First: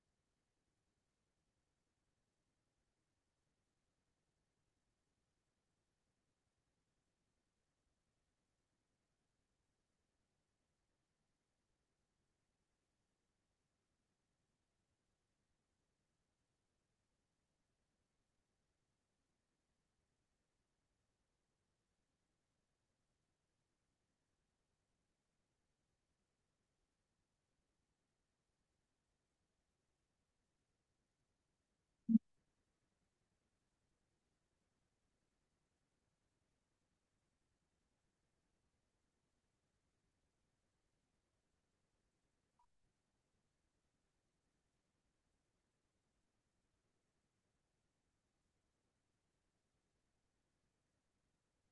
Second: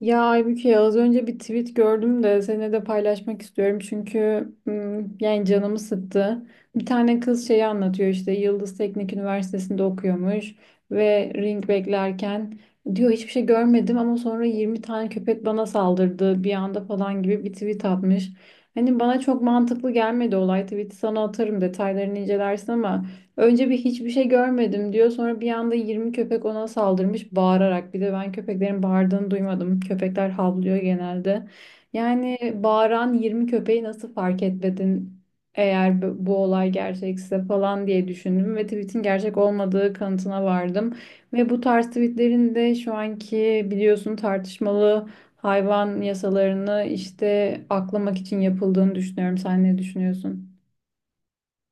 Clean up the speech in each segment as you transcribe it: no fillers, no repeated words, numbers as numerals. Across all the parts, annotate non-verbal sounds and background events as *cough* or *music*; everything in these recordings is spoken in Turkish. Ya Aybüke az önce bir tweet gördüm de seninle de paylaşmak istiyorum çünkü yani canımı sıktı. Bir tane kız şeyi anlatıyor işte Yıldız Teknik Üniversitesi'nde okuyormuş ve ring beklerken diyor hiçbir şey görmedim, ama sonra 20 tane köpek bana saldırdı bir anda falan gibi bir tweet atmış. Hani bana çok mantıklı gelmedi olay, tweet'i sana atarım detaylarını incelersin, ama önce bir hiçbir şey görmedim diyor. Sonra bir anda 20 köpek ona saldırmış bağırarak. Bir de ben köpeklerin bağırdığını duymadım. Köpekler havlıyor genelde. Yani bağıran 20 köpeği nasıl fark etmedin eğer bu olay gerçekse falan diye düşündüm ve tweetin gerçek olmadığı kanıtına vardım. Ve bu tarz tweetlerin de şu anki biliyorsun tartışmalı hayvan yasalarını işte aklamak için yapıldığını düşünüyorum. Sen ne düşünüyorsun?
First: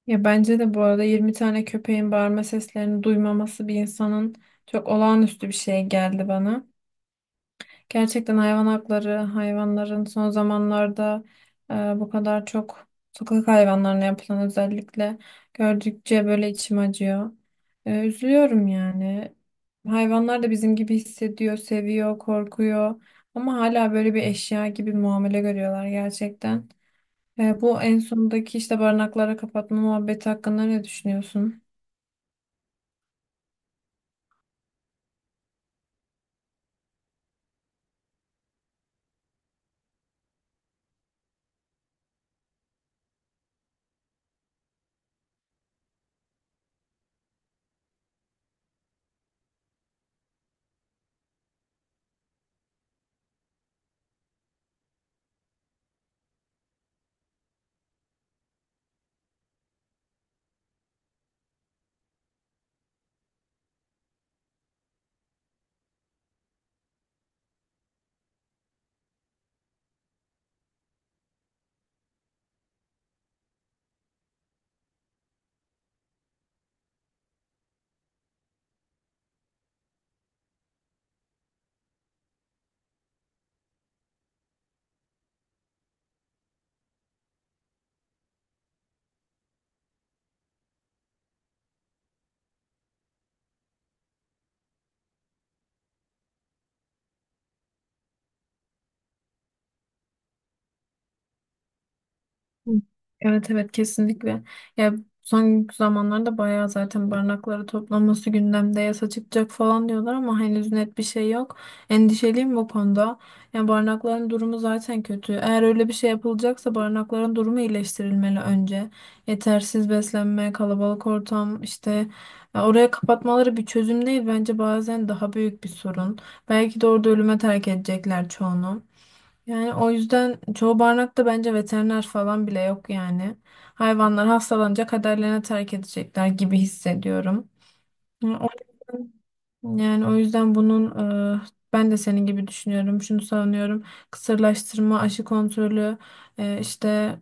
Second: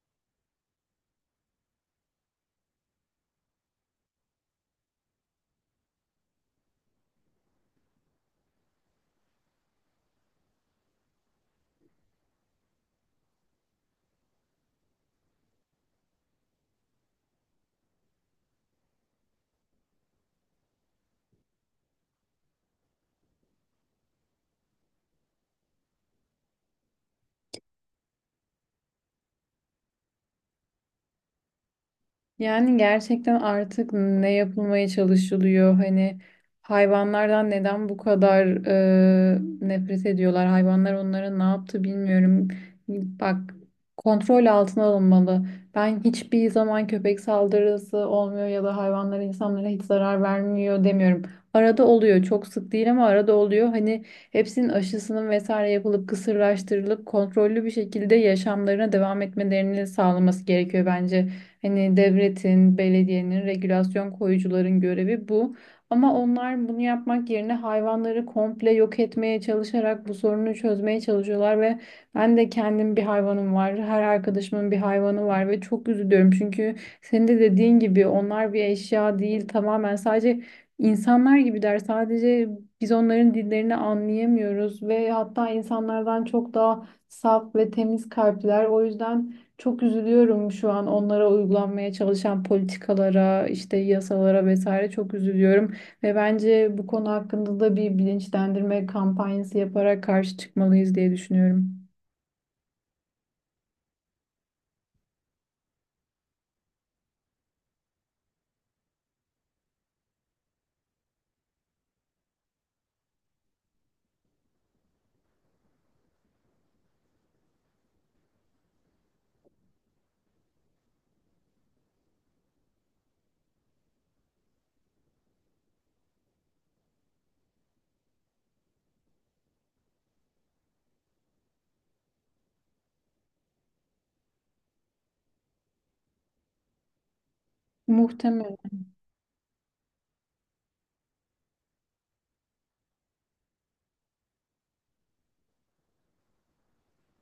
Ya bence de bu arada 20 tane köpeğin bağırma seslerini duymaması bir insanın çok olağanüstü bir şey geldi bana. Gerçekten hayvan hakları, hayvanların son zamanlarda e, bu kadar çok sokak hayvanlarına yapılan özellikle gördükçe böyle içim acıyor. Üzülüyorum yani. Hayvanlar da bizim gibi hissediyor, seviyor, korkuyor ama hala böyle bir eşya gibi muamele görüyorlar gerçekten. Bu en sondaki işte barınaklara kapatma muhabbeti hakkında ne düşünüyorsun? Yani gerçekten artık ne yapılmaya çalışılıyor? Hani hayvanlardan neden bu kadar nefret ediyorlar? Hayvanlar onlara ne yaptı bilmiyorum. Bak, kontrol altına alınmalı. Ben hiçbir zaman köpek saldırısı olmuyor ya da hayvanlara insanlara hiç zarar vermiyor demiyorum. Arada oluyor. Çok sık değil ama arada oluyor. Hani hepsinin aşısının vesaire yapılıp kısırlaştırılıp kontrollü bir şekilde yaşamlarına devam etmelerini sağlaması gerekiyor bence. Hani devletin, belediyenin, regülasyon koyucuların görevi bu. Ama onlar bunu yapmak yerine hayvanları komple yok etmeye çalışarak bu sorunu çözmeye çalışıyorlar ve ben de kendim bir hayvanım var. Her arkadaşımın bir hayvanı var ve çok üzülüyorum. Çünkü senin de dediğin gibi onlar bir eşya değil, tamamen sadece insanlar gibiler. Sadece biz onların dillerini anlayamıyoruz ve hatta insanlardan çok daha saf ve temiz kalpliler. O yüzden çok üzülüyorum şu an onlara uygulanmaya çalışan politikalara, işte yasalara vesaire, çok üzülüyorum. Ve bence bu konu hakkında da bir bilinçlendirme kampanyası yaparak karşı çıkmalıyız diye düşünüyorum. Hı. Evet, evet, kesinlikle. Ya son zamanlarda bayağı zaten barınakları toplanması gündemde yasa çıkacak falan diyorlar ama henüz net bir şey yok. Endişeliyim bu konuda. Yani barınakların durumu zaten kötü. Eğer öyle bir şey yapılacaksa barınakların durumu iyileştirilmeli önce. Yetersiz beslenme, kalabalık ortam işte ya oraya kapatmaları bir çözüm değil bence, bazen daha büyük bir sorun. Belki de orada ölüme terk edecekler çoğunu. Yani o yüzden çoğu barınakta bence veteriner falan bile yok yani. Hayvanlar hastalanınca kaderlerine terk edecekler gibi hissediyorum. Yani o- Muhtemelen. Yani o yüzden e, ben de senin gibi düşünüyorum. Şunu savunuyorum. Kısırlaştırma, aşı kontrolü, işte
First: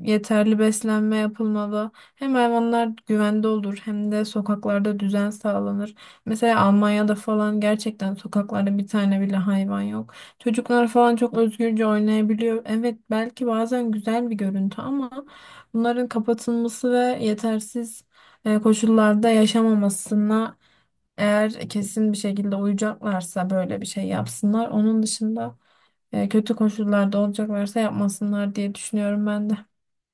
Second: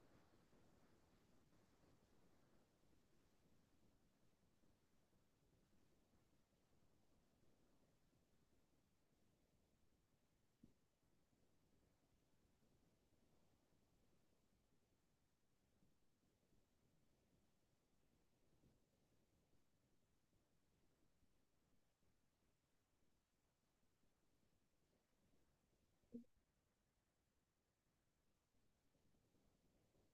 yeterli beslenme yapılmalı. Hem hayvanlar güvende olur hem de sokaklarda düzen sağlanır. Mesela Almanya'da falan gerçekten sokaklarda bir tane bile hayvan yok. Çocuklar falan çok özgürce oynayabiliyor. Evet, belki bazen güzel bir görüntü ama bunların kapatılması ve yetersiz koşullarda yaşamamasına eğer kesin bir şekilde uyacaklarsa böyle bir şey yapsınlar. Onun dışında kötü koşullarda olacaklarsa yapmasınlar diye düşünüyorum ben de.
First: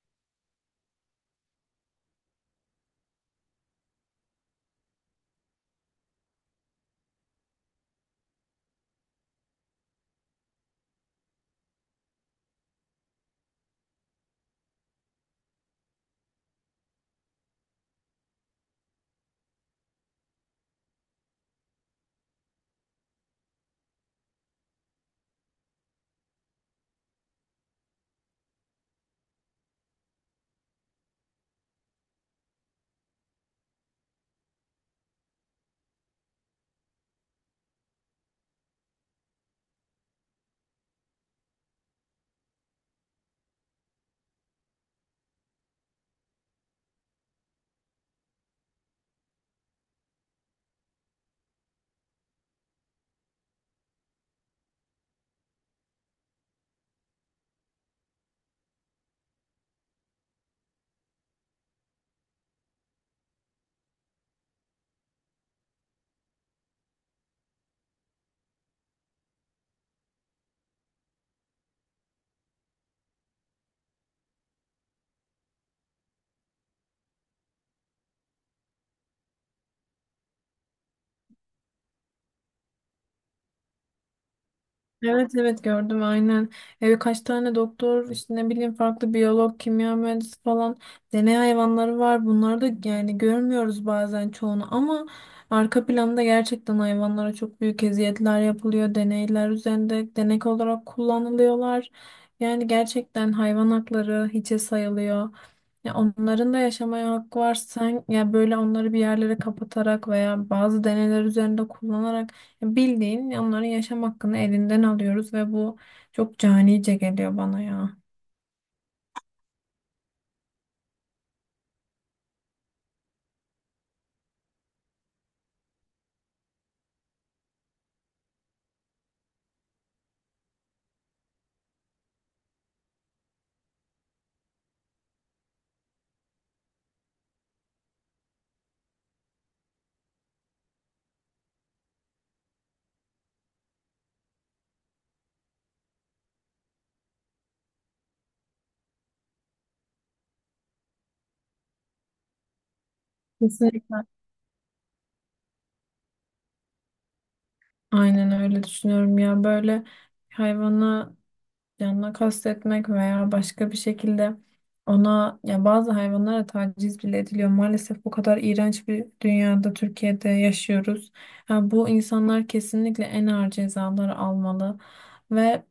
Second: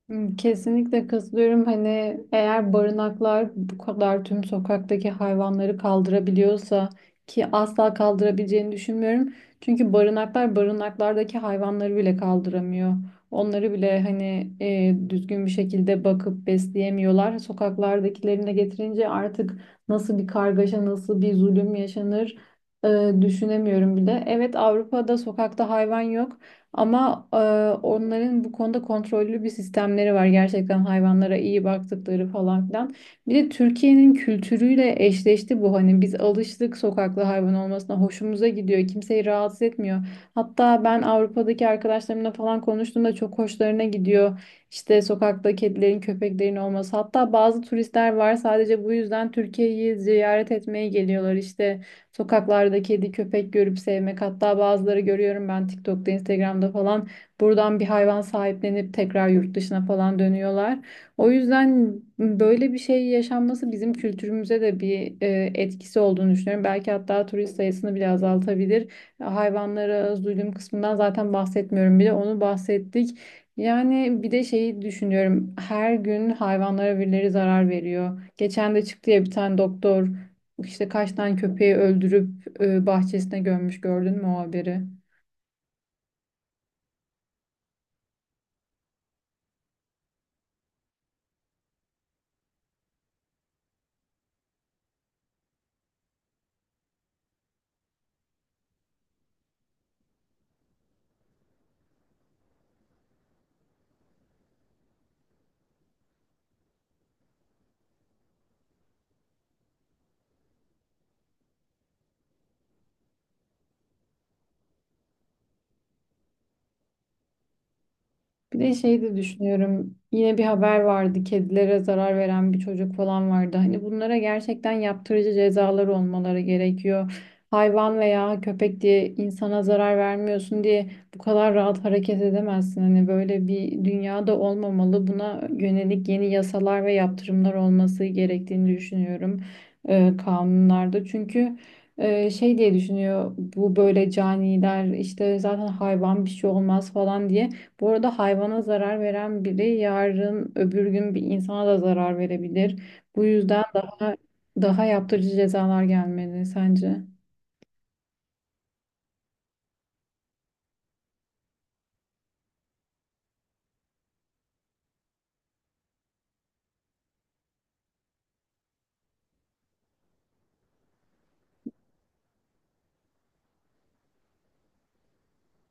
Hmm, kesinlikle katılıyorum. Hani eğer barınaklar bu kadar tüm sokaktaki hayvanları kaldırabiliyorsa, ki asla kaldırabileceğini düşünmüyorum. Çünkü barınaklar barınaklardaki hayvanları bile kaldıramıyor. Onları bile hani düzgün bir şekilde bakıp besleyemiyorlar. Sokaklardakilerini de getirince artık nasıl bir kargaşa, nasıl bir zulüm yaşanır düşünemiyorum bile. Evet, Avrupa'da sokakta hayvan yok. Ama onların bu konuda kontrollü bir sistemleri var. Gerçekten hayvanlara iyi baktıkları falan filan. Bir de Türkiye'nin kültürüyle eşleşti bu. Hani biz alıştık sokaklı hayvan olmasına. Hoşumuza gidiyor. Kimseyi rahatsız etmiyor. Hatta ben Avrupa'daki arkadaşlarımla falan konuştuğumda çok hoşlarına gidiyor. İşte sokakta kedilerin, köpeklerin olması. Hatta bazı turistler var sadece bu yüzden Türkiye'yi ziyaret etmeye geliyorlar. İşte sokaklarda kedi köpek görüp sevmek, hatta bazıları görüyorum ben TikTok'ta Instagram'da falan buradan bir hayvan sahiplenip tekrar yurt dışına falan dönüyorlar. O yüzden böyle bir şey yaşanması bizim kültürümüze de bir etkisi olduğunu düşünüyorum. Belki hatta turist sayısını bile azaltabilir. Hayvanlara zulüm kısmından zaten bahsetmiyorum bile, onu bahsettik. Yani bir de şeyi düşünüyorum. Her gün hayvanlara birileri zarar veriyor. Geçen de çıktı ya bir tane doktor. İşte kaç tane köpeği öldürüp bahçesine gömmüş, gördün mü o haberi? Evet, evet, gördüm aynen. Kaç tane doktor işte ne bileyim farklı biyolog, kimya mühendisi falan deney hayvanları var. Bunları da yani görmüyoruz bazen çoğunu ama arka planda gerçekten hayvanlara çok büyük eziyetler yapılıyor. Deneyler üzerinde denek olarak kullanılıyorlar. Yani gerçekten hayvan hakları hiçe sayılıyor. Ya onların da yaşamaya hakkı var. Sen ya böyle onları bir yerlere kapatarak veya bazı deneyler üzerinde kullanarak bildiğin onların yaşam hakkını elinden alıyoruz ve bu çok canice geliyor bana ya. Bir de şey de düşünüyorum. Yine bir haber vardı. Kedilere zarar veren bir çocuk falan vardı. Hani bunlara gerçekten yaptırıcı cezalar olmaları gerekiyor. Hayvan veya köpek diye insana zarar vermiyorsun diye bu kadar rahat hareket edemezsin. Hani böyle bir dünyada olmamalı. Buna yönelik yeni yasalar ve yaptırımlar olması gerektiğini düşünüyorum kanunlarda. Çünkü şey diye düşünüyor bu böyle caniler işte, zaten hayvan bir şey olmaz falan diye. Bu arada hayvana zarar veren biri yarın öbür gün bir insana da zarar verebilir. Bu yüzden Kesinlikle. daha yaptırıcı cezalar gelmeli sence? Aynen öyle düşünüyorum ya. Böyle hayvanı canına kastetmek veya başka bir şekilde ona, ya bazı hayvanlara taciz bile ediliyor. Maalesef bu kadar iğrenç bir dünyada, Türkiye'de yaşıyoruz. Ha, bu insanlar kesinlikle en ağır cezaları almalı ve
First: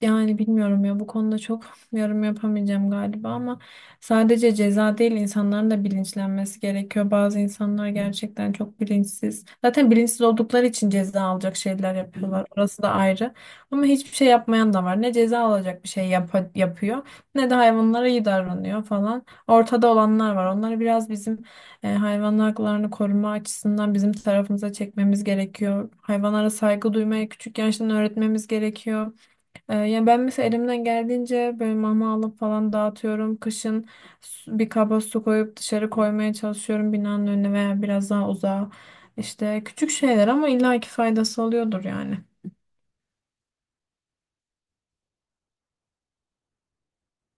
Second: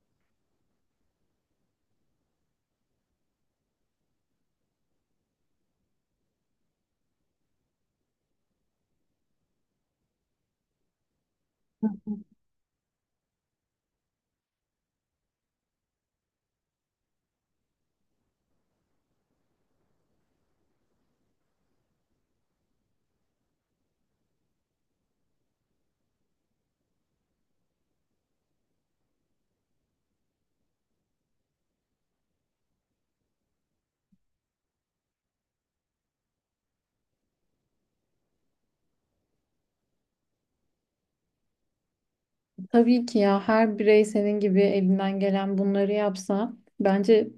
yani bilmiyorum ya bu konuda çok *laughs* yorum yapamayacağım galiba ama sadece ceza değil insanların da bilinçlenmesi gerekiyor. Bazı insanlar gerçekten çok bilinçsiz. Zaten bilinçsiz oldukları için ceza alacak şeyler yapıyorlar. Orası da ayrı. Ama hiçbir şey yapmayan da var. Ne ceza alacak bir şey yapıyor ne de hayvanlara iyi davranıyor falan. Ortada olanlar var. Onları biraz bizim hayvan haklarını koruma açısından bizim tarafımıza çekmemiz gerekiyor. Hayvanlara saygı duymaya küçük yaştan öğretmemiz gerekiyor. Yani ben mesela elimden geldiğince böyle mama alıp falan dağıtıyorum. Kışın bir kaba su koyup dışarı koymaya çalışıyorum binanın önüne veya biraz daha uzağa. İşte küçük şeyler ama illaki faydası oluyordur yani. Tabii ki ya, her birey senin gibi elinden gelen bunları yapsa bence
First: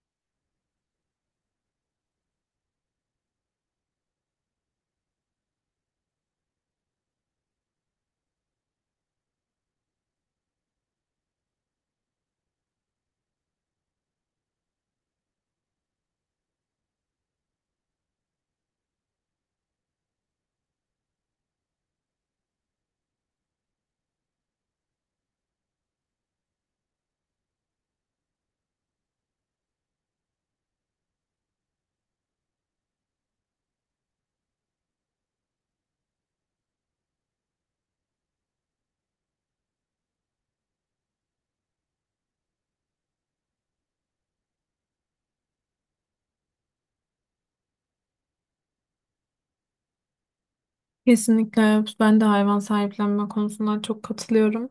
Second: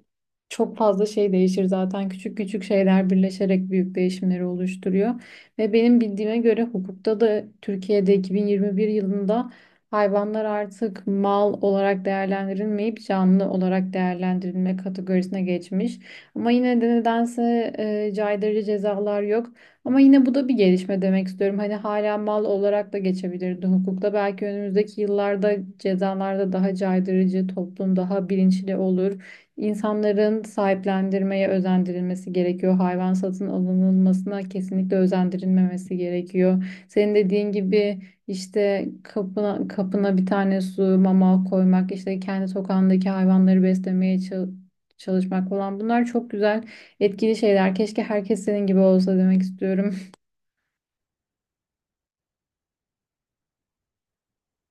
çok fazla şey değişir zaten. Küçük küçük şeyler birleşerek büyük değişimleri oluşturuyor. Ve benim bildiğime göre hukukta da Türkiye'de 2021 yılında hayvanlar artık mal olarak değerlendirilmeyip canlı olarak değerlendirilme kategorisine geçmiş. Ama yine de nedense caydırıcı cezalar yok. Ama yine bu da bir gelişme demek istiyorum. Hani hala mal olarak da geçebilirdi hukukta. Belki önümüzdeki yıllarda cezalarda daha caydırıcı, toplum daha bilinçli olur. İnsanların sahiplendirmeye özendirilmesi gerekiyor. Hayvan satın alınılmasına kesinlikle özendirilmemesi gerekiyor. Senin dediğin gibi işte kapına, kapına bir tane su, mama koymak, işte kendi sokağındaki hayvanları beslemeye çalışmak falan, bunlar çok güzel, etkili şeyler. Keşke herkes senin gibi olsa demek istiyorum. Kesinlikle, evet. Ben de hayvan sahiplenme konusunda çok katılıyorum.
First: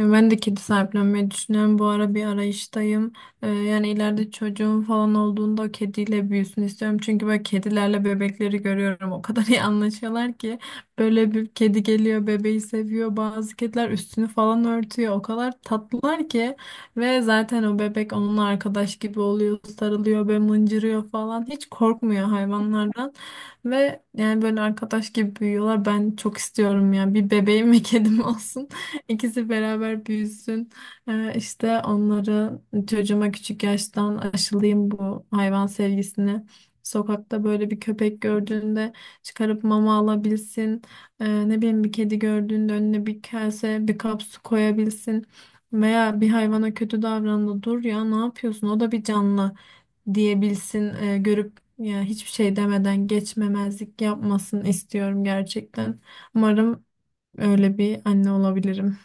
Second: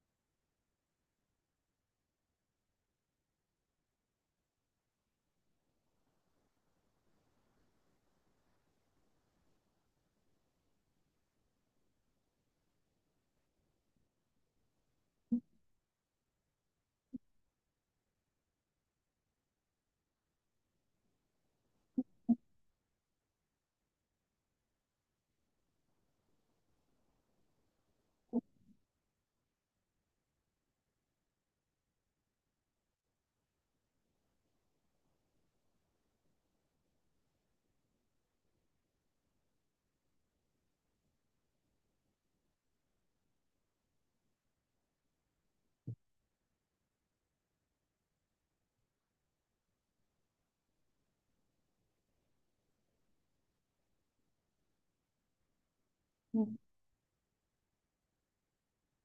Ben de kedi sahiplenmeyi düşünüyorum. Bu ara bir arayıştayım. Yani ileride çocuğum falan olduğunda o kediyle büyüsün istiyorum. Çünkü böyle kedilerle bebekleri görüyorum. O kadar *laughs* iyi anlaşıyorlar ki. Böyle bir kedi geliyor, bebeği seviyor. Bazı kediler üstünü falan örtüyor. O kadar tatlılar ki. Ve zaten o bebek onunla arkadaş gibi oluyor. Sarılıyor ve mıncırıyor falan. Hiç korkmuyor hayvanlardan. Ve yani böyle arkadaş gibi büyüyorlar. Ben çok istiyorum yani. Bir bebeğim ve kedim olsun. *laughs* İkisi beraber büyüsün. İşte onları, çocuğuma küçük yaştan aşılayayım bu hayvan sevgisini. Sokakta böyle bir köpek gördüğünde çıkarıp mama alabilsin. Ne bileyim bir kedi gördüğünde önüne bir kase, bir kap su koyabilsin. Veya bir hayvana kötü davrandı. Dur ya, ne yapıyorsun? O da bir canlı diyebilsin, görüp ya hiçbir şey demeden geçmemezlik yapmasın istiyorum gerçekten. *laughs* Umarım öyle bir anne olabilirim.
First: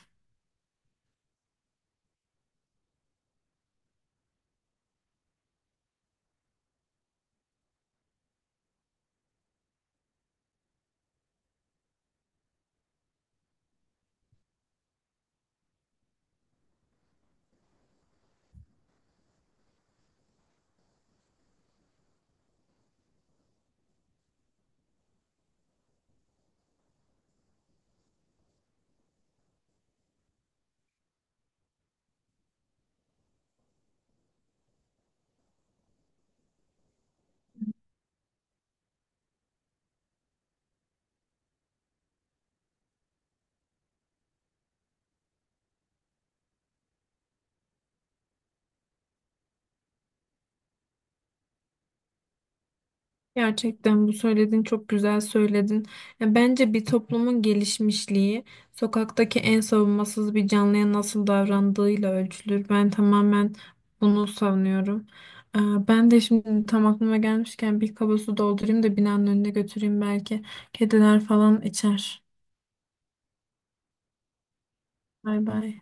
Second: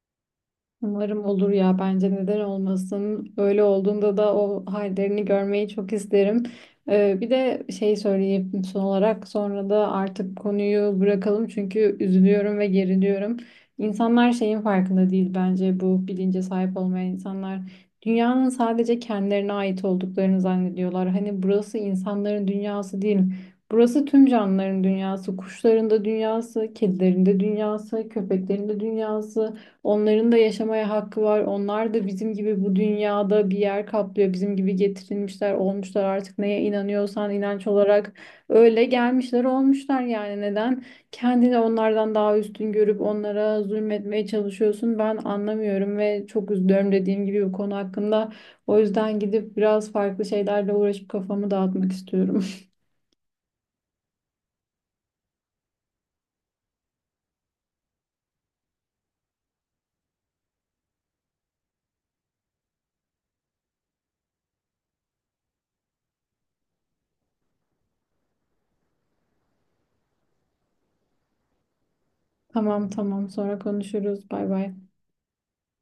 Umarım olur ya, bence neden olmasın. Öyle olduğunda da o hallerini görmeyi çok isterim. Bir de şey söyleyeyim son olarak, sonra da artık konuyu bırakalım çünkü üzülüyorum ve geriliyorum. İnsanlar şeyin farkında değil bence, bu bilince sahip olmayan insanlar. Dünyanın sadece kendilerine ait olduklarını zannediyorlar. Hani burası insanların dünyası değil. Burası tüm canlıların dünyası, kuşların da dünyası, kedilerin de dünyası, köpeklerin de dünyası. Onların da yaşamaya hakkı var. Onlar da bizim gibi bu dünyada bir yer kaplıyor. Bizim gibi getirilmişler, olmuşlar artık neye inanıyorsan inanç olarak, öyle gelmişler, olmuşlar yani. Neden kendini onlardan daha üstün görüp onlara zulmetmeye çalışıyorsun? Ben anlamıyorum ve çok üzülüyorum dediğim gibi bu konu hakkında. O yüzden gidip biraz farklı şeylerle uğraşıp kafamı dağıtmak istiyorum. Gerçekten bu söylediğin, çok güzel söyledin. Ya bence bir toplumun gelişmişliği sokaktaki en savunmasız bir canlıya nasıl davrandığıyla ölçülür. Ben tamamen bunu savunuyorum. Ee, Ben de şimdi tam aklıma gelmişken bir kaba su doldurayım da binanın önüne götüreyim belki. Kediler falan içer. *laughs* Tamam tamam, sonra konuşuruz. Bay bay. Bay bay.